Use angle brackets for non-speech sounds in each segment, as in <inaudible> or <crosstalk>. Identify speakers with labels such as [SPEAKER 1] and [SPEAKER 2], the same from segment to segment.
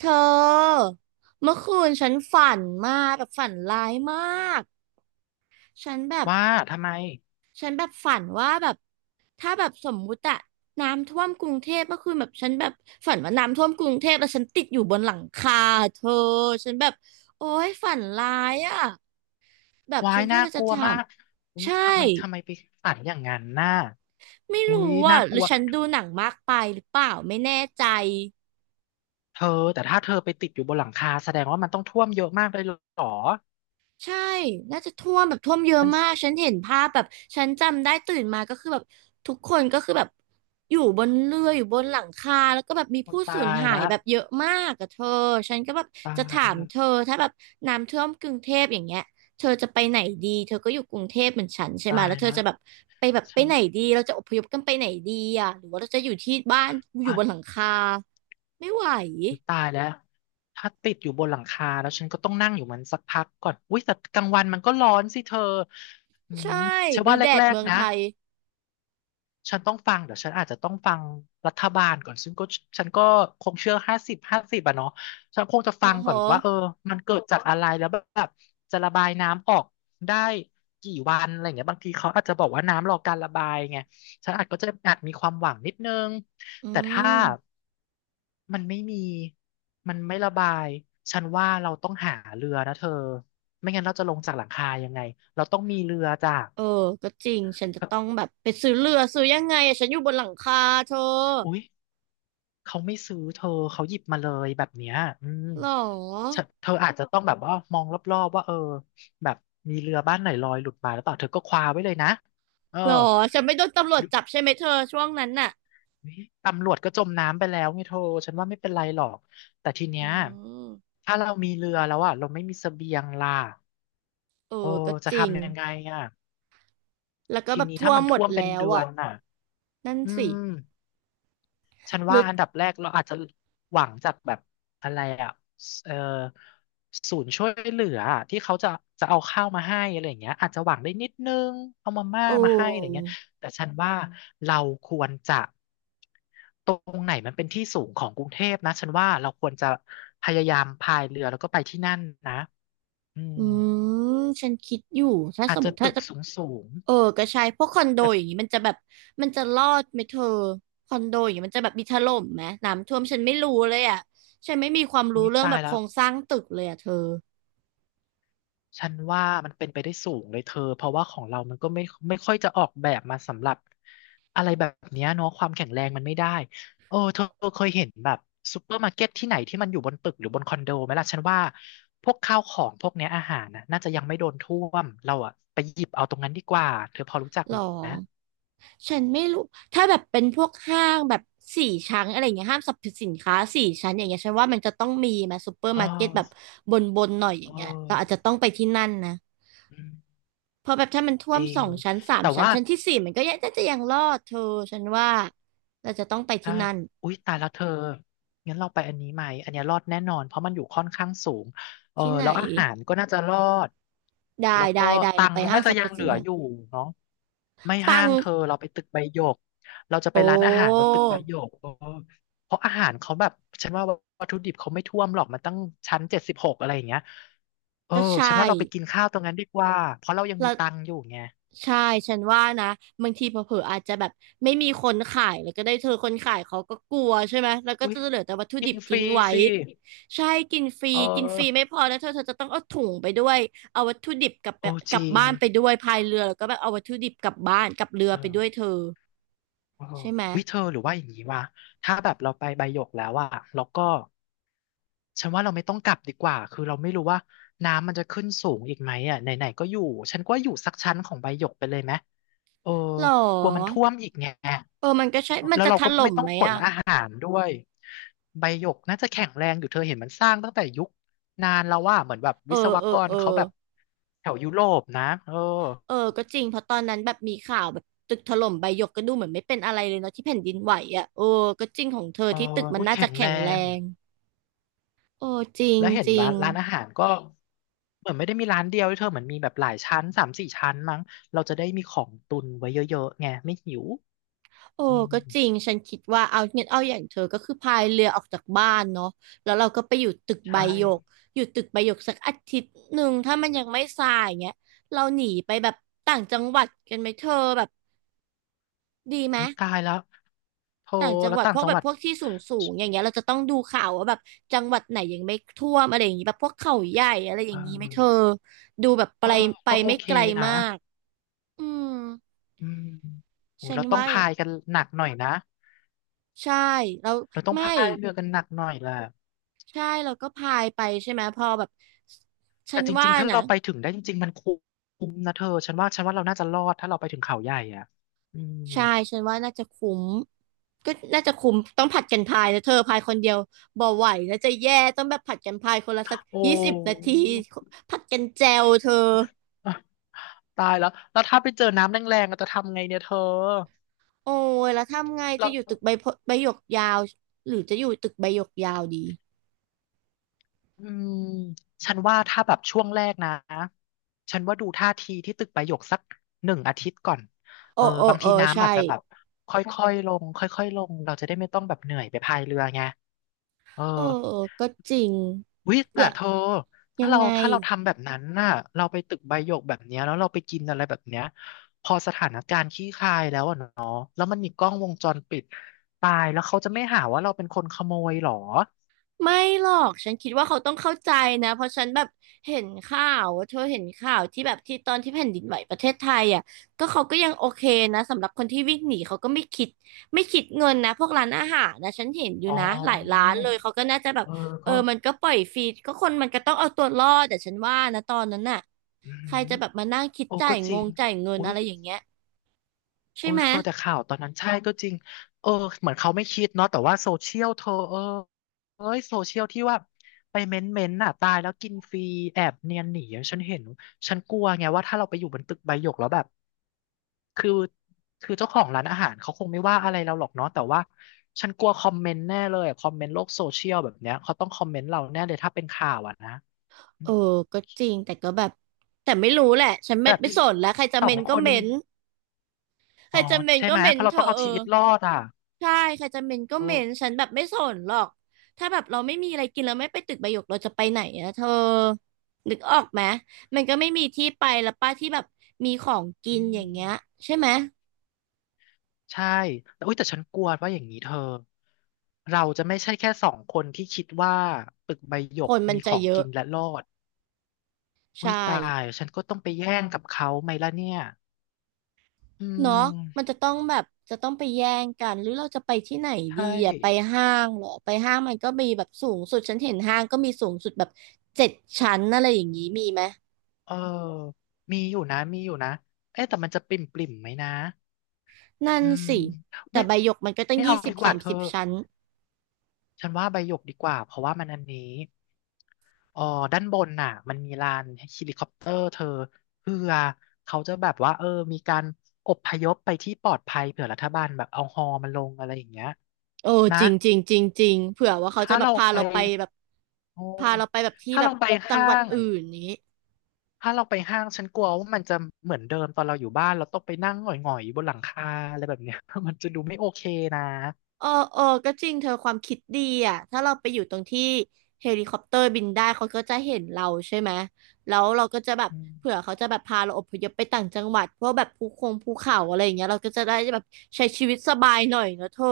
[SPEAKER 1] เธอเมื่อคืนฉันฝันมากแบบฝันร้ายมากฉันแบบ
[SPEAKER 2] ว่าทำไม
[SPEAKER 1] ฉันแบบฝันว่าแบบถ้าแบบสมมุติอะน้ำท่วมกรุงเทพเมื่อคืนแบบฉันแบบฝันว่าน้ำท่วมกรุงเทพแล้วฉันติดอยู่บนหลังคาเธอฉันแบบโอ๊ยฝันร้ายอะแบบ
[SPEAKER 2] วา
[SPEAKER 1] ฉั
[SPEAKER 2] ย
[SPEAKER 1] นก็
[SPEAKER 2] น่า
[SPEAKER 1] เลย
[SPEAKER 2] ก
[SPEAKER 1] จะ
[SPEAKER 2] ลัว
[SPEAKER 1] ถา
[SPEAKER 2] มา
[SPEAKER 1] ม
[SPEAKER 2] กอุ้ย
[SPEAKER 1] ใช่
[SPEAKER 2] ทำไมไปฝันอย่างนั้นน่ะ
[SPEAKER 1] ไม่
[SPEAKER 2] อุ้ย
[SPEAKER 1] รู้
[SPEAKER 2] น่า
[SPEAKER 1] อ่ะห
[SPEAKER 2] ก
[SPEAKER 1] รื
[SPEAKER 2] ลั
[SPEAKER 1] อ
[SPEAKER 2] ว
[SPEAKER 1] ฉันดูหนังมากไปหรือเปล่าไม่แน่ใจ
[SPEAKER 2] เธอแต่ถ้าเธอไปติดอยู่บนหลังคาแสดงว่ามันต้องท่วมเยอะมากเลยเหรอ
[SPEAKER 1] ใช่น่าจะท่วมแบบท่วมเยอะ
[SPEAKER 2] มัน
[SPEAKER 1] มากฉันเห็นภาพแบบ ฉันจำได้ตื่นมาก็คือแบบทุกคนก็คือแบบอยู่บนเรืออยู่บนหลังคาแล้วก็แบบมี
[SPEAKER 2] โอ้
[SPEAKER 1] ผู้
[SPEAKER 2] ตา
[SPEAKER 1] สูญ
[SPEAKER 2] ย
[SPEAKER 1] หาย
[SPEAKER 2] ละ
[SPEAKER 1] แบบเยอะมากอะเธอฉันก็แบบ
[SPEAKER 2] ตา
[SPEAKER 1] จะถา
[SPEAKER 2] ย
[SPEAKER 1] ม
[SPEAKER 2] ละ
[SPEAKER 1] เธอถ้าแบบน้ำท่วมกรุงเทพอย่างเงี้ยเธอจะไปไหนดี เธอก็อยู่กรุงเทพเหมือนฉันใช่ไหม
[SPEAKER 2] ตาย
[SPEAKER 1] แล้วเธอ
[SPEAKER 2] ละ
[SPEAKER 1] จะแบบไปแบบไป
[SPEAKER 2] ฉัน
[SPEAKER 1] ไหนดีเราจะอพยพกันไปไหนดีอะหรือว่าเราจะอยู่ที่บ้านอยู่บนหลัง
[SPEAKER 2] อ่ะ
[SPEAKER 1] คาไม่ไหว
[SPEAKER 2] อุ้ยตายแล้วถ้าติดอยู่บนหลังคาแล้วฉันก็ต้องนั่งอยู่มันสักพักก่อนอุ้ยแต่กลางวันมันก็ร้อนสิเธออื
[SPEAKER 1] ใช
[SPEAKER 2] ม
[SPEAKER 1] ่
[SPEAKER 2] ฉัน
[SPEAKER 1] ดู
[SPEAKER 2] ว่า
[SPEAKER 1] แดด
[SPEAKER 2] แรก
[SPEAKER 1] เมือง
[SPEAKER 2] ๆนะ
[SPEAKER 1] ไทย
[SPEAKER 2] ฉันต้องฟังเดี๋ยวฉันอาจจะต้องฟังรัฐบาลก่อนซึ่งก็ฉันก็คงเชื่อห้าสิบห้าสิบอะเนาะฉันคงจะ
[SPEAKER 1] อ๋อ
[SPEAKER 2] ฟัง
[SPEAKER 1] โห
[SPEAKER 2] ก่อนว่าเออมันเกิดจากอะไรแล้วแบบจะระบายน้ำออกได้กี่วันอะไรเงี้ยบางทีเขาอาจจะบอกว่าน้ำรอการระบายไงฉันอาจก็จะอาจมีความหวังนิดนึง
[SPEAKER 1] อื
[SPEAKER 2] แต่ถ้า
[SPEAKER 1] ม
[SPEAKER 2] มันไม่มีมันไม่ระบายฉันว่าเราต้องหาเรือนะเธอไม่งั้นเราจะลงจากหลังคายังไงเราต้องมีเรือจาก
[SPEAKER 1] เออก็จริงฉันจะต้องแบบไปซื้อเรือซื้อยังไงอะฉันอยู่บนหลังคาเธอ
[SPEAKER 2] อุ๊ย เขาไม่ซื้อเธอเขาหยิบมาเลยแบบเนี้ยอืม
[SPEAKER 1] หรอ
[SPEAKER 2] เธอเธออาจจะต้องแบบว่ามองรอบๆว่าเออแบบมีเรือบ้านไหนลอยหลุดมาแล้วเปล่าเธอก็คว้าไว้เลยนะเออ
[SPEAKER 1] หรอฉันไม่โดนตำรว
[SPEAKER 2] ห
[SPEAKER 1] จ
[SPEAKER 2] รือ
[SPEAKER 1] จับใช่ไหมเธอช่วงนั้นน่ะ
[SPEAKER 2] เฮ้ยตำรวจก็จมน้ำไปแล้วไงเธอฉันว่าไม่เป็นไรหรอก แต่ทีเนี้
[SPEAKER 1] อื
[SPEAKER 2] ย
[SPEAKER 1] ม
[SPEAKER 2] ถ้าเรามีเรือแล้วอ่ะเราไม่มีเสบียงล่ะ
[SPEAKER 1] เออ
[SPEAKER 2] โอ้
[SPEAKER 1] ก็
[SPEAKER 2] จะ
[SPEAKER 1] จริง
[SPEAKER 2] ทำยังไงอ่ะ
[SPEAKER 1] แล้วก็
[SPEAKER 2] ที
[SPEAKER 1] แบบ
[SPEAKER 2] นี้
[SPEAKER 1] ทั่
[SPEAKER 2] ถ้า
[SPEAKER 1] ว
[SPEAKER 2] มัน
[SPEAKER 1] หมด
[SPEAKER 2] ท่วมเป็น
[SPEAKER 1] แล้ว
[SPEAKER 2] เดือ
[SPEAKER 1] อ่ะ
[SPEAKER 2] นอ่ะ
[SPEAKER 1] นั่น
[SPEAKER 2] อื
[SPEAKER 1] สิ
[SPEAKER 2] ม ฉัน
[SPEAKER 1] หรื
[SPEAKER 2] ว่า
[SPEAKER 1] อ
[SPEAKER 2] อันดับแรกเราอาจจะหวังจากแบบอะไรอ่ะเออศูนย์ช่วยเหลืออะที่เขาจะเอาข้าวมาให้อะไรอย่างเงี้ยอาจจะหวังได้นิดนึงเอามาม่า
[SPEAKER 1] โอ้
[SPEAKER 2] มาให้อะไรเงี้ยแต่ฉันว่าเราควรจะตรงไหนมันเป็นที่สูงของกรุงเทพนะฉันว่าเราควรจะพยายามพายเรือแล้วก็ไปที่นั่นนะอืม
[SPEAKER 1] อืมฉันคิดอยู่ถ้า
[SPEAKER 2] อา
[SPEAKER 1] ส
[SPEAKER 2] จ
[SPEAKER 1] มม
[SPEAKER 2] จะ
[SPEAKER 1] ติถ้า
[SPEAKER 2] ตึก
[SPEAKER 1] จะ
[SPEAKER 2] สูงสูง
[SPEAKER 1] เออก็ใช่พวกคอนโด
[SPEAKER 2] แต่
[SPEAKER 1] อย่างนี้มันจะแบบมันจะรอดไหมเธอคอนโดอย่างนี้มันจะแบบมีถล่มไหมน้ำท่วมฉันไม่รู้เลยอ่ะฉันไม่มีความรู้
[SPEAKER 2] อุ๊ย
[SPEAKER 1] เรื่อง
[SPEAKER 2] ตา
[SPEAKER 1] แบ
[SPEAKER 2] ย
[SPEAKER 1] บโค
[SPEAKER 2] แล้
[SPEAKER 1] ร
[SPEAKER 2] ว
[SPEAKER 1] งสร้างตึกเลยอ่ะเธอ
[SPEAKER 2] ฉันว่ามันเป็นไปได้สูงเลยเธอเพราะว่าของเรามันก็ไม่ค่อยจะออกแบบมาสำหรับอะไรแบบเนี้ยเนาะความแข็งแรงมันไม่ได้เออเธอเคยเห็นแบบซูเปอร์มาร์เก็ตที่ไหนที่มันอยู่บนตึกหรือบนคอนโดไหมล่ะฉันว่าพวกข้าวของพวกเนี้ยอาหารน่ะน่าจะยังไม่โดนท่วมเราอะไปหยิบเอาตรงนั้นดีกว่าเธอพอรู้จัก
[SPEAKER 1] หรอ
[SPEAKER 2] ไหม
[SPEAKER 1] ฉันไม่รู้ถ้าแบบเป็นพวกห้างแบบสี่ชั้นอะไรอย่างเงี้ยห้างสรรพสินค้าสี่ชั้นอย่างเงี้ยฉันว่ามันจะต้องมีมาซูเปอร์
[SPEAKER 2] เอ
[SPEAKER 1] มาร์เก็ตแบบ
[SPEAKER 2] อ
[SPEAKER 1] บนบนหน่อยอ
[SPEAKER 2] เอ
[SPEAKER 1] ย่า
[SPEAKER 2] อ
[SPEAKER 1] งเงี้ยเราอาจจะต้องไปที่นั่นนะ
[SPEAKER 2] อืม
[SPEAKER 1] เพราะแบบถ้ามันท่ว
[SPEAKER 2] จ
[SPEAKER 1] ม
[SPEAKER 2] ริ
[SPEAKER 1] ส
[SPEAKER 2] ง
[SPEAKER 1] องชั้นสาม
[SPEAKER 2] แต่
[SPEAKER 1] ชั้น
[SPEAKER 2] ว่า
[SPEAKER 1] ชั้นที่สี่มันก็ยังจะยังรอดเธอฉันว่าเราจะต้องไป
[SPEAKER 2] ใช่
[SPEAKER 1] ที่นั่น
[SPEAKER 2] อุ๊ยตายแล้วเธอ งั้นเราไปอันนี้ไหมอันเนี้ยรอดแน่นอนเพราะมันอยู่ค่อนข้างสูงเออ
[SPEAKER 1] ที่ไหน
[SPEAKER 2] แล้วอาหารก็น่าจะรอด
[SPEAKER 1] ได้
[SPEAKER 2] แล้ว
[SPEAKER 1] ได้
[SPEAKER 2] ก็
[SPEAKER 1] ได้
[SPEAKER 2] ตั
[SPEAKER 1] เรา
[SPEAKER 2] ง
[SPEAKER 1] ไป
[SPEAKER 2] ค์เรา
[SPEAKER 1] ห้าง
[SPEAKER 2] น่า
[SPEAKER 1] ส
[SPEAKER 2] จะ
[SPEAKER 1] รร
[SPEAKER 2] ยั
[SPEAKER 1] พ
[SPEAKER 2] งเห
[SPEAKER 1] สิ
[SPEAKER 2] ลื
[SPEAKER 1] น
[SPEAKER 2] ออยู่
[SPEAKER 1] ค้า
[SPEAKER 2] เนาะไม่
[SPEAKER 1] ตั
[SPEAKER 2] ห้า
[SPEAKER 1] ง
[SPEAKER 2] งเธอเราไปตึกใบหยกเราจะไป
[SPEAKER 1] โอ้
[SPEAKER 2] ร้านอาหารบนตึกใบหยกเออเพราะอาหารเขาแบบฉันว่าวัตถุดิบเขาไม่ท่วมหรอกมันตั้งชั้น 76อะไรอย่างเงี้ย เออ
[SPEAKER 1] ก็ใช
[SPEAKER 2] ฉัน
[SPEAKER 1] ่
[SPEAKER 2] ว่าเราไปกินข้าวตรงนั้นดีกว่าเพราะเรายังมี
[SPEAKER 1] แล้ว
[SPEAKER 2] ตังค์อยู่ไง
[SPEAKER 1] ใช่ฉันว่านะบางทีเผลอๆอาจจะแบบไม่มีคนขายแล้วก็ได้เธอคนขายเขาก็กลัวใช่ไหมแล้วก็
[SPEAKER 2] อุ้
[SPEAKER 1] จะ
[SPEAKER 2] ย
[SPEAKER 1] เหลือแต่วัตถุ
[SPEAKER 2] กิ
[SPEAKER 1] ดิ
[SPEAKER 2] น
[SPEAKER 1] บ
[SPEAKER 2] ฟ
[SPEAKER 1] ทิ้
[SPEAKER 2] รี
[SPEAKER 1] งไว้
[SPEAKER 2] สิ
[SPEAKER 1] ใช่กินฟรี
[SPEAKER 2] เอ
[SPEAKER 1] กินฟรี
[SPEAKER 2] อ
[SPEAKER 1] ไม่พอนะเธอเธอจะต้องเอาถุงไปด้วยเอาวัตถุดิบกลับไป
[SPEAKER 2] โอ้
[SPEAKER 1] ก
[SPEAKER 2] จ
[SPEAKER 1] ลับ
[SPEAKER 2] ริง
[SPEAKER 1] บ้านไปด้วยพายเรือแล้วก็แบบเอาวัตถุดิบกลับบ้านกลับเรือ
[SPEAKER 2] เอ
[SPEAKER 1] ไปด้วยเธ
[SPEAKER 2] อ
[SPEAKER 1] อ
[SPEAKER 2] เออ
[SPEAKER 1] ใช่ไหม
[SPEAKER 2] เฮเธอหรือว่าอย่างนี้วะถ้าแบบเราไปใบหยกแล้วอะเราก็ฉันว่าเราไม่ต้องกลับดีกว่าคือเราไม่รู้ว่าน้ำมันจะขึ้นสูงอีกไหมอะไหนๆก็อยู่ฉันก็อยู่สักชั้นของใบหยกไปเลยไหมเออ
[SPEAKER 1] หรอ
[SPEAKER 2] กลัวมันท่วมอีกไง
[SPEAKER 1] เออมันก็ใช่มัน
[SPEAKER 2] แล้ว
[SPEAKER 1] จะ
[SPEAKER 2] เรา
[SPEAKER 1] ถ
[SPEAKER 2] ก็
[SPEAKER 1] ล่
[SPEAKER 2] ไม่
[SPEAKER 1] ม
[SPEAKER 2] ต้อ
[SPEAKER 1] ไห
[SPEAKER 2] ง
[SPEAKER 1] ม
[SPEAKER 2] ขน
[SPEAKER 1] อ่ะ
[SPEAKER 2] อาหารด้วยใบหยกน่าจะแข็งแรงอยู่เธอเห็นมันสร้างตั้งแต่ยุคนานแล้วว่าเหมือนแบบ
[SPEAKER 1] เอ
[SPEAKER 2] วิศ
[SPEAKER 1] อ
[SPEAKER 2] ว
[SPEAKER 1] เออ
[SPEAKER 2] กร
[SPEAKER 1] เออ
[SPEAKER 2] เขาแบบแถวยุโรปนะเออ
[SPEAKER 1] เออก็จริงเพราะตอนนั้นแบบมีข่าวแบบตึกถล่มใบหยกก็ดูเหมือนไม่เป็นอะไรเลยเนาะที่แผ่นดินไหวอ่ะโอ้ก็จริงของเธอ
[SPEAKER 2] เออ
[SPEAKER 1] ที่ตึกมัน
[SPEAKER 2] อุ้ย
[SPEAKER 1] น่า
[SPEAKER 2] แข็
[SPEAKER 1] จะ
[SPEAKER 2] ง
[SPEAKER 1] แข็
[SPEAKER 2] แร
[SPEAKER 1] งแร
[SPEAKER 2] ง
[SPEAKER 1] งโอ้จริง
[SPEAKER 2] แล้วเห็น
[SPEAKER 1] จริ
[SPEAKER 2] ร้า
[SPEAKER 1] ง
[SPEAKER 2] นร้านอาหารก็เหมือนไม่ได้มีร้านเดียวด้วยเธอเหมือนมีแบบหลายชั้นสามสี่ชั้นมั้งเราจะได้มีของตุนไว้เยอะๆไงไม่หิว
[SPEAKER 1] โอ้
[SPEAKER 2] อื
[SPEAKER 1] ก็จริง
[SPEAKER 2] ม
[SPEAKER 1] ฉันคิดว่าเอาเงี้ยเอาอย่างเธอก็คือพายเรือออกจากบ้านเนาะแล้วเราก็ไปอยู่ตึกใบ
[SPEAKER 2] ใช่
[SPEAKER 1] หยกอยู่ตึกใบหยกสักอาทิตย์หนึ่งถ้ามันยังไม่ทรายเงี้ยเราหนีไปแบบต่างจังหวัดกันไหมเธอแบบดีไหม
[SPEAKER 2] วิตายแล้วโทร
[SPEAKER 1] ต่างจัง
[SPEAKER 2] แล้
[SPEAKER 1] ห
[SPEAKER 2] ว
[SPEAKER 1] วัด
[SPEAKER 2] ต่า
[SPEAKER 1] พ
[SPEAKER 2] ง
[SPEAKER 1] วก
[SPEAKER 2] จัง
[SPEAKER 1] แบ
[SPEAKER 2] ห
[SPEAKER 1] บ
[SPEAKER 2] วัด
[SPEAKER 1] พวกที่สูงสูงอย่างเงี้ยเราจะต้องดูข่าวว่าแบบจังหวัดไหนยังไม่ท่วมอะไรอย่างงี้แบบพวกเขาใหญ่อะไรอ
[SPEAKER 2] เอ
[SPEAKER 1] ย่างงี้ไหมเธอ
[SPEAKER 2] อ
[SPEAKER 1] ดูแบบไป
[SPEAKER 2] เออ
[SPEAKER 1] ไป
[SPEAKER 2] ก็โอ
[SPEAKER 1] ไม่
[SPEAKER 2] เค
[SPEAKER 1] ไกล
[SPEAKER 2] นะ
[SPEAKER 1] มากอืม
[SPEAKER 2] อืมโห
[SPEAKER 1] ฉัน
[SPEAKER 2] เราต้อง
[SPEAKER 1] ว่า
[SPEAKER 2] พายกันหนักหน่อยนะ
[SPEAKER 1] ใช่แล้ว
[SPEAKER 2] เราต้อง
[SPEAKER 1] ไม่
[SPEAKER 2] พายเรือกันหนักหน่อยแหละ
[SPEAKER 1] ใช่เราก็พายไปใช่ไหมพอแบบฉั
[SPEAKER 2] แต่
[SPEAKER 1] น
[SPEAKER 2] จริ
[SPEAKER 1] ว่า
[SPEAKER 2] งๆถ้า
[SPEAKER 1] นะ
[SPEAKER 2] เราไปถึงได้จริงๆมันคุ้มนะเธอฉันว่าเราน่าจะรอดถ้าเราไปถึงเขาใหญ่อ่ะอืม
[SPEAKER 1] ใช่ฉันว่าน่าจะคุ้มก็น่าจะคุ้มต้องผัดกันพายนะเธอพายคนเดียวบ่ไหวนะจะแย่ต้องแบบผัดกันพายคนละสัก
[SPEAKER 2] โอ้
[SPEAKER 1] 20 นาทีผัดกันแจวเธอ
[SPEAKER 2] <laughs> ตายแล้วแล้วถ้าไปเจอน้ำแรงๆเราจะทำไงเนี่ยเธอ
[SPEAKER 1] โอ้ยแล้วทำไง
[SPEAKER 2] แล้
[SPEAKER 1] จะ
[SPEAKER 2] ว
[SPEAKER 1] อยู่ตึกใบพใบหยกยาวหรือจะอยู่ตึกใบหยกยาวดี
[SPEAKER 2] อืมฉันว่าถ้าแบบช่วงแรกนะฉันว่าดูท่าทีที่ตึกประโยคสักหนึ่งอาทิตย์ก่อน
[SPEAKER 1] โอ้
[SPEAKER 2] เออ
[SPEAKER 1] โอ้
[SPEAKER 2] บาง
[SPEAKER 1] เอ
[SPEAKER 2] ที
[SPEAKER 1] อ
[SPEAKER 2] น้ำ
[SPEAKER 1] ใช่
[SPEAKER 2] อาจจะแบบค่อยๆลงค่อยๆลงเราจะได้ไม่ต้องแบบเหนื่อยไปพายเรือไงเออ
[SPEAKER 1] เออก็จริง
[SPEAKER 2] วิแต่
[SPEAKER 1] ละ
[SPEAKER 2] เธอ
[SPEAKER 1] ยั
[SPEAKER 2] ถ้า
[SPEAKER 1] ง
[SPEAKER 2] เรา
[SPEAKER 1] ไง
[SPEAKER 2] ถ้าเราทำแบบนั้นน่ะเราไปตึกใบหยกแบบเนี้ยแล้วเราไปกินอะไรแบบเนี้ยพอสถานการณ์ขี้คายแล้วอะเนาะแล้วมันมีกล้องวงจรปิดตายแล้วเขาจะไม่หาว่าเราเป็นคนขโมยหรอ
[SPEAKER 1] ไม่หรอกฉันคิดว่าเขาต้องเข้าใจนะเพราะฉันแบบเห็นข่าวว่าเธอเห็นข่าวที่แบบที่ตอนที่แผ่นดินไหวประเทศไทยอ่ะก็เขาก็ยังโอเคนะสำหรับคนที่วิ่งหนีเขาก็ไม่คิดเงินนะพวกร้านอาหารนะฉันเห็นอยู่
[SPEAKER 2] อ๋อ
[SPEAKER 1] นะหลายร้านเลยเขาก็น่าจะแบบ
[SPEAKER 2] เออ
[SPEAKER 1] เอ
[SPEAKER 2] ก็
[SPEAKER 1] อมันก็ปล่อยฟรีก็คนมันก็ต้องเอาตัวรอดแต่ฉันว่านะตอนนั้นน่ะ
[SPEAKER 2] อื
[SPEAKER 1] ใคร
[SPEAKER 2] ม
[SPEAKER 1] จะแบบมานั่งคิด
[SPEAKER 2] โอ้
[SPEAKER 1] จ่า
[SPEAKER 2] ก็
[SPEAKER 1] ย
[SPEAKER 2] จ
[SPEAKER 1] ง
[SPEAKER 2] ริง
[SPEAKER 1] งจ่ายเงิน
[SPEAKER 2] อุ๊
[SPEAKER 1] อะ
[SPEAKER 2] ย
[SPEAKER 1] ไรอย่างเงี้ยใช่
[SPEAKER 2] โอ้
[SPEAKER 1] ไหม
[SPEAKER 2] เธอแต่ข่าวตอนนั้นใช่ก็จริงเออเหมือนเขาไม่คิดเนาะแต่ว่าโซเชียลเธอเออเอ้ยโซเชียลที่ว่าไปเม้นน่ะตายแล้วกินฟรีแอบเนียนหนีอะฉันเห็นฉันกลัวไงว่าถ้าเราไปอยู่บนตึกใบหยกแล้วแบบคือคือเจ้าของร้านอาหารเขาคงไม่ว่าอะไรเราหรอกเนาะแต่ว่าฉันกลัวคอมเมนต์แน่เลยอะคอมเมนต์โลกโซเชียลแบบเนี้ยเขาต้องคอมเมนต์เราแน่เลยถ้าเป็นข่าวอ่ะนะอื
[SPEAKER 1] เออ
[SPEAKER 2] ม
[SPEAKER 1] ก็จริงแต่ก็แบบแต่ไม่รู้แหละฉัน
[SPEAKER 2] แบ
[SPEAKER 1] ไม่
[SPEAKER 2] บ
[SPEAKER 1] ไม่สนแล้วใครจะ
[SPEAKER 2] ส
[SPEAKER 1] เม
[SPEAKER 2] อง
[SPEAKER 1] น
[SPEAKER 2] ค
[SPEAKER 1] ก็
[SPEAKER 2] น
[SPEAKER 1] เมนใค
[SPEAKER 2] อ๋
[SPEAKER 1] ร
[SPEAKER 2] อ
[SPEAKER 1] จะเมน
[SPEAKER 2] ใช่
[SPEAKER 1] ก็
[SPEAKER 2] ไหม
[SPEAKER 1] เม
[SPEAKER 2] เพ
[SPEAKER 1] น
[SPEAKER 2] ราะเรา
[SPEAKER 1] เธ
[SPEAKER 2] ต้อง
[SPEAKER 1] อะ
[SPEAKER 2] เอา
[SPEAKER 1] เอ
[SPEAKER 2] ชี
[SPEAKER 1] อ
[SPEAKER 2] วิตรอดอ่ะ
[SPEAKER 1] ใช่ใครจะเมนก็
[SPEAKER 2] เอ
[SPEAKER 1] เม
[SPEAKER 2] อ
[SPEAKER 1] นฉันแบบไม่สนหรอกถ้าแบบเราไม่มีอะไรกินเราไม่ไปตึกใบหยกเราจะไปไหนอะเธอนึกออกไหมมันก็ไม่มีที่ไปแล้วป้าที่แบบมีของกิ
[SPEAKER 2] อื
[SPEAKER 1] นอย่าง
[SPEAKER 2] ม
[SPEAKER 1] เงี้ยใช่ไหม
[SPEAKER 2] ใช่แต่อุ๊ยแต่ฉันกลัวว่าอย่างนี้เธอเราจะไม่ใช่แค่สองคนที่คิดว่าตึกใบหย
[SPEAKER 1] ค
[SPEAKER 2] ก
[SPEAKER 1] นมัน
[SPEAKER 2] มีข
[SPEAKER 1] จะ
[SPEAKER 2] อง
[SPEAKER 1] เยอะ
[SPEAKER 2] กินและรอด
[SPEAKER 1] ใ
[SPEAKER 2] อุ๊ยตา
[SPEAKER 1] ช่
[SPEAKER 2] ยฉันก็ต้องไปแย่งกับเขาไหมล่ะเนี่ยอื
[SPEAKER 1] เนาะมัน
[SPEAKER 2] ม
[SPEAKER 1] จะต้องแบบจะต้องไปแย่งกันหรือเราจะไปที่ไหนดี
[SPEAKER 2] ใช่
[SPEAKER 1] อ่ะไปห้างเหรอไปห้างมันก็มีแบบสูงสุดฉันเห็นห้างก็มีสูงสุดแบบ7 ชั้นอะไรอย่างนี้มีไหม
[SPEAKER 2] เออมีอยู่นะมีอยู่นะเอ๊ะแต่มันจะปริ่มปริ่มไหมนะ
[SPEAKER 1] นั่น
[SPEAKER 2] อืม
[SPEAKER 1] สิแต่
[SPEAKER 2] ไม่
[SPEAKER 1] ใบหยกมันก็ตั้ง
[SPEAKER 2] ไม่เอา
[SPEAKER 1] ยี่สิบ
[SPEAKER 2] ดีก
[SPEAKER 1] สา
[SPEAKER 2] ว่า
[SPEAKER 1] ม
[SPEAKER 2] เธอ
[SPEAKER 1] สิบชั้น
[SPEAKER 2] ฉันว่าใบหยกดีกว่าเพราะว่ามันอันนี้อ๋อด้านบนน่ะมันมีลานเฮลิคอปเตอร์เธอเพื่อเขาจะแบบว่าเออมีการอพยพไปที่ปลอดภัยเผื่อรัฐบาลแบบเอาฮอมันลงอะไรอย่างเงี้ย
[SPEAKER 1] โอ้
[SPEAKER 2] นะ
[SPEAKER 1] จริงจริงจริงจริงเผื่อว่าเขาจะ
[SPEAKER 2] ถ้า
[SPEAKER 1] แบบ
[SPEAKER 2] เรา
[SPEAKER 1] พา
[SPEAKER 2] ไป
[SPEAKER 1] เราไปแบบ
[SPEAKER 2] โอ้
[SPEAKER 1] พาเราไปแบบที่
[SPEAKER 2] ถ้า
[SPEAKER 1] แบบ
[SPEAKER 2] เราไป
[SPEAKER 1] จัง
[SPEAKER 2] ห้า
[SPEAKER 1] หวัด
[SPEAKER 2] ง
[SPEAKER 1] อื่นนี้
[SPEAKER 2] ถ้าเราไปห้างฉันกลัวว่ามันจะเหมือนเดิมตอนเราอยู่บ้านเราต้องไปนั่งหงอยๆบนหลังคาอะไรแบบเนี้ย <laughs> มันจะดูไม่โอเคนะ
[SPEAKER 1] เออเออก็จริงเธอความคิดดีอ่ะถ้าเราไปอยู่ตรงที่เฮลิคอปเตอร์บินได้เขาก็จะเห็นเราใช่ไหม แล้วเราก็จะแบบ
[SPEAKER 2] อืม
[SPEAKER 1] เผื่อเขาจะแบบพาเราอพยพไปต่างจังหวัด เพราะแบบภูคงภูเขาอะไรอย่างเงี้ยเราก็จะได้แบบใช้ชีวิตสบายหน่อยเนอะเธอ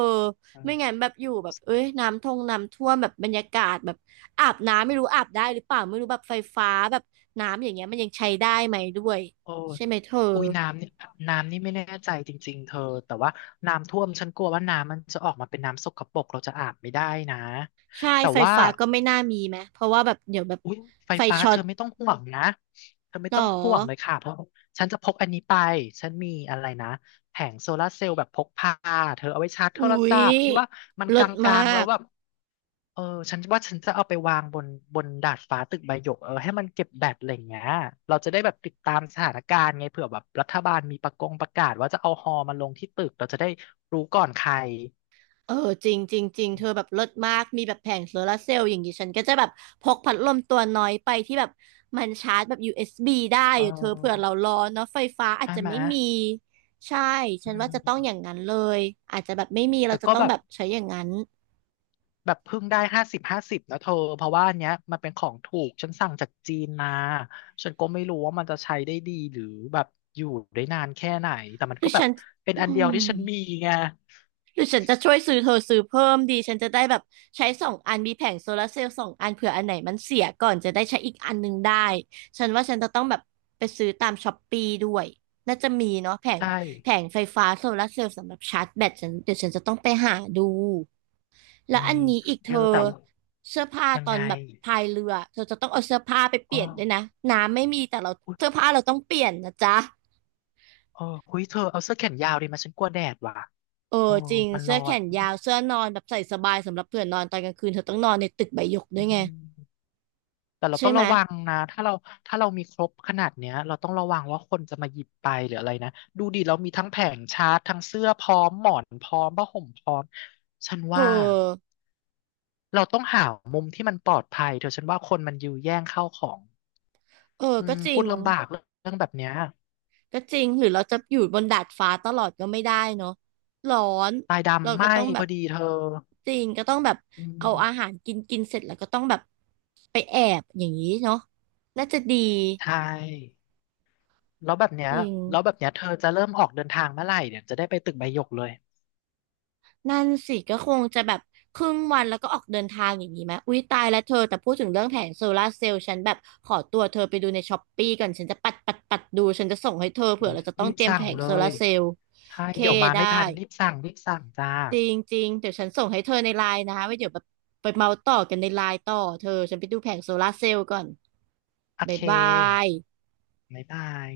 [SPEAKER 1] ไม่งั้นแบบอยู่แบบเอ้ยน้ำท่วมน้ำท่วมแบบบรรยากาศแบบอาบน้ำไม่รู้อาบได้หรือเปล่าไม่รู้แบบไฟฟ้าแบบน้ำอย่างเงี้ยมันยังใช้ได้ไหมด้วย
[SPEAKER 2] โอ้ย
[SPEAKER 1] ใช่ไหมเธอ
[SPEAKER 2] อุ้ยน้ำนี่ไม่แน่ใจจริงๆเธอแต่ว่าน้ำท่วมฉันกลัวว่าน้ำมันจะออกมาเป็นน้ำสกปรกเราจะอาบไม่ได้นะ
[SPEAKER 1] ใช่
[SPEAKER 2] แต่
[SPEAKER 1] ไฟ
[SPEAKER 2] ว่า
[SPEAKER 1] ฟ้าก็ไม่น่ามีไหมเพราะว่าแบบเดี๋ยวแบบ
[SPEAKER 2] อุ้ยไฟ
[SPEAKER 1] ไฟ
[SPEAKER 2] ฟ้า
[SPEAKER 1] ช็อ
[SPEAKER 2] เธ
[SPEAKER 1] ต
[SPEAKER 2] อไม่ต้องห่วงนะเธอไม่
[SPEAKER 1] หรอ
[SPEAKER 2] ต้องห่วงเลยค่ะเพราะฉันจะพกอันนี้ไปฉันมีอะไรนะแผงโซลาร์เซลล์แบบพกพาเธอเอาไว้ชาร์จโท
[SPEAKER 1] อุ๊
[SPEAKER 2] รศั
[SPEAKER 1] ย
[SPEAKER 2] พท์ที่ว่ามันก
[SPEAKER 1] เลิศมา
[SPEAKER 2] ลางๆแล้ว
[SPEAKER 1] ก
[SPEAKER 2] แบบ เออฉันว่าฉันจะเอาไปวางบนดาดฟ้าตึกใบหยกเออให้มันเก็บแบตอะไรอย่างเงี้ยเราจะได้แบบติดตามสถานการณ์ไงเผื่อแบบรัฐบาลมีประกาศว่าจะเอาฮอมาลงที่ตึกเราจะได้รู้ก่อนใคร
[SPEAKER 1] เออจริงจริงจริงเธอแบบเลิศมากมีแบบแผงโซลาร์เซลล์อย่างนี้ฉันก็จะแบบพกพัดลมตัวน้อยไปที่แบบมันชาร์จแบบ USB ได้
[SPEAKER 2] เ
[SPEAKER 1] เดเธอเผื่อ
[SPEAKER 2] ออ
[SPEAKER 1] เราร้อนเนาะไฟฟ้าอาจ
[SPEAKER 2] ใช่
[SPEAKER 1] จะ
[SPEAKER 2] ไหม
[SPEAKER 1] ไม่มีใช่ ฉั
[SPEAKER 2] อื
[SPEAKER 1] นว่าจะต้องอย่าง
[SPEAKER 2] ม
[SPEAKER 1] นั้นเลย อาจจะแบบไม่มีเรา
[SPEAKER 2] แต่
[SPEAKER 1] จะ
[SPEAKER 2] ก็
[SPEAKER 1] ต้อง
[SPEAKER 2] แบ
[SPEAKER 1] แบ
[SPEAKER 2] บ
[SPEAKER 1] บใช้อย่างนั้น
[SPEAKER 2] แบบเพิ่งได้ห้าสิบนะเธอเพราะว่าอันเนี้ยมันเป็นของถูกฉันสั่งจากจีนมาฉันก็ไม่รู้ว่ามันจะใช้ได้ดีหรือแบบอยู่ได้นานแค่ไหนแต่มัน
[SPEAKER 1] คื
[SPEAKER 2] ก็
[SPEAKER 1] อ
[SPEAKER 2] แบ
[SPEAKER 1] ฉั
[SPEAKER 2] บ
[SPEAKER 1] น
[SPEAKER 2] เป็น
[SPEAKER 1] อื
[SPEAKER 2] อันเดียว
[SPEAKER 1] ม
[SPEAKER 2] ที่ฉันมีไง
[SPEAKER 1] หรือฉันจะช่วยซื้อเธอซื้อเพิ่มดีฉันจะได้แบบใช้สองอันมีแผงโซลาร์เซลล์สองอันเผื่ออันไหนมันเสียก่อนจะได้ใช้อีกอันหนึงได้ฉันว่าฉันจะต้องแบบไปซื้อตามช้อปปี้ด้วยน่าจะมีเนาะแผง
[SPEAKER 2] ใช่
[SPEAKER 1] แผงไฟฟ้าโซลาร์เซลล์สำหรับชาร์จแบตฉันเดี๋ยวฉันจะต้องไปหาดูแล้ว
[SPEAKER 2] มี
[SPEAKER 1] อันนี้อีก
[SPEAKER 2] เธ
[SPEAKER 1] เธ
[SPEAKER 2] อ
[SPEAKER 1] อ
[SPEAKER 2] แต่ว่า
[SPEAKER 1] เสื้อผ้า
[SPEAKER 2] ยัง
[SPEAKER 1] ตอ
[SPEAKER 2] ไง
[SPEAKER 1] นแบบพายเรือเธอจะต้องเอาเสื้อผ้าไปเป
[SPEAKER 2] อ้อ
[SPEAKER 1] ลี่ยนด้วยนะน้ำไม่มีแต่เรา
[SPEAKER 2] อุ๊ย
[SPEAKER 1] เสื้อผ้าเราต้องเปลี่ยนนะจ๊ะ
[SPEAKER 2] เออคุยเธอเอาเสื้อแขนยาวดีมาฉันกลัวแดดว่ะ
[SPEAKER 1] เออ
[SPEAKER 2] โอ้
[SPEAKER 1] จริง
[SPEAKER 2] มัน
[SPEAKER 1] เสื้
[SPEAKER 2] ร้
[SPEAKER 1] อ
[SPEAKER 2] อ
[SPEAKER 1] แข
[SPEAKER 2] น
[SPEAKER 1] นยาวเสื้อนอนแบบใส่สบายสำหรับเผื่อนอนตอนกลางคืนเธอต้องนอนในตึกใบหยกด้ว
[SPEAKER 2] อื
[SPEAKER 1] ยไง
[SPEAKER 2] มแต่เรา
[SPEAKER 1] ใช่
[SPEAKER 2] ต้อง
[SPEAKER 1] ไหม
[SPEAKER 2] ระวังนะถ้าเรามีครบขนาดเนี้ยเราต้องระวังว่าคนจะมาหยิบไปหรืออะไรนะดูดิเรามีทั้งแผงชาร์จทั้งเสื้อพร้อมหมอนพร้อมผ้าห่มพร้อมฉัน
[SPEAKER 1] เอ
[SPEAKER 2] ว่า
[SPEAKER 1] อ
[SPEAKER 2] เราต้องหามุมที่มันปลอดภัยเธอฉันว่าคนมันยื้อแย่งเข้าของ
[SPEAKER 1] เออ
[SPEAKER 2] อื
[SPEAKER 1] ก็
[SPEAKER 2] ม
[SPEAKER 1] จริ
[SPEAKER 2] พู
[SPEAKER 1] ง
[SPEAKER 2] ดลำบากเรื่องแบบเนี้ย
[SPEAKER 1] ก็จริงหรือเราจะอยู่บนดาดฟ้าตลอดก็ไม่ได้เนาะร้อน
[SPEAKER 2] ตาย
[SPEAKER 1] เรา
[SPEAKER 2] ดำไห
[SPEAKER 1] ก็
[SPEAKER 2] ม้
[SPEAKER 1] ต้องแบ
[SPEAKER 2] พอ
[SPEAKER 1] บ
[SPEAKER 2] ดีเธอ
[SPEAKER 1] จริงก็ต้องแบบ
[SPEAKER 2] อื
[SPEAKER 1] เอาอาหา
[SPEAKER 2] ม
[SPEAKER 1] รกินกินเสร็จแล้วก็ต้องแบบไปแอบอย่างนี้เนาะน่าจะดี
[SPEAKER 2] ใช่ แล้วแบบเนี้ย
[SPEAKER 1] จริง
[SPEAKER 2] แล้วแบบเนี้ยเธอจะเริ่มออกเดินทางเมื่อไหร่เนี่ย จะได้ไปตึกใบหยกเลย
[SPEAKER 1] นั่นสิก็คงจะแบบครึ่งวันแล้วก็ออกเดินทางอย่างนี้ไหม อุ๊ยตายแล้วเธอแต่พูดถึงเรื่องแผงโซลาร์เซลล์ฉันแบบขอตัวเธอไปดูในช้อปปี้ก่อนฉันจะปัดปัดปัดดูฉันจะส่งให้เธอเผื่
[SPEAKER 2] โอ้
[SPEAKER 1] อ
[SPEAKER 2] ย
[SPEAKER 1] เราจะต้อ
[SPEAKER 2] รี
[SPEAKER 1] ง
[SPEAKER 2] บ
[SPEAKER 1] เตรียม
[SPEAKER 2] สั่
[SPEAKER 1] แผ
[SPEAKER 2] ง
[SPEAKER 1] ง
[SPEAKER 2] เล
[SPEAKER 1] โซลา
[SPEAKER 2] ย
[SPEAKER 1] ร์เซลล์
[SPEAKER 2] ใช่
[SPEAKER 1] เค
[SPEAKER 2] เดี๋ยวมา
[SPEAKER 1] ได้
[SPEAKER 2] ไม่ทัน รีบสั่ง รีบสั่งจ้า
[SPEAKER 1] จริงจริงเดี๋ยวฉันส่งให้เธอในไลน์นะไว้เดี๋ยวแบบไปเมาต่อกันในไลน์ต่อเธอฉันไปดูแผงโซลาร์เซลล์ก่อน
[SPEAKER 2] โอ
[SPEAKER 1] บ๊า
[SPEAKER 2] เค
[SPEAKER 1] ยบาย
[SPEAKER 2] บ๊ายบาย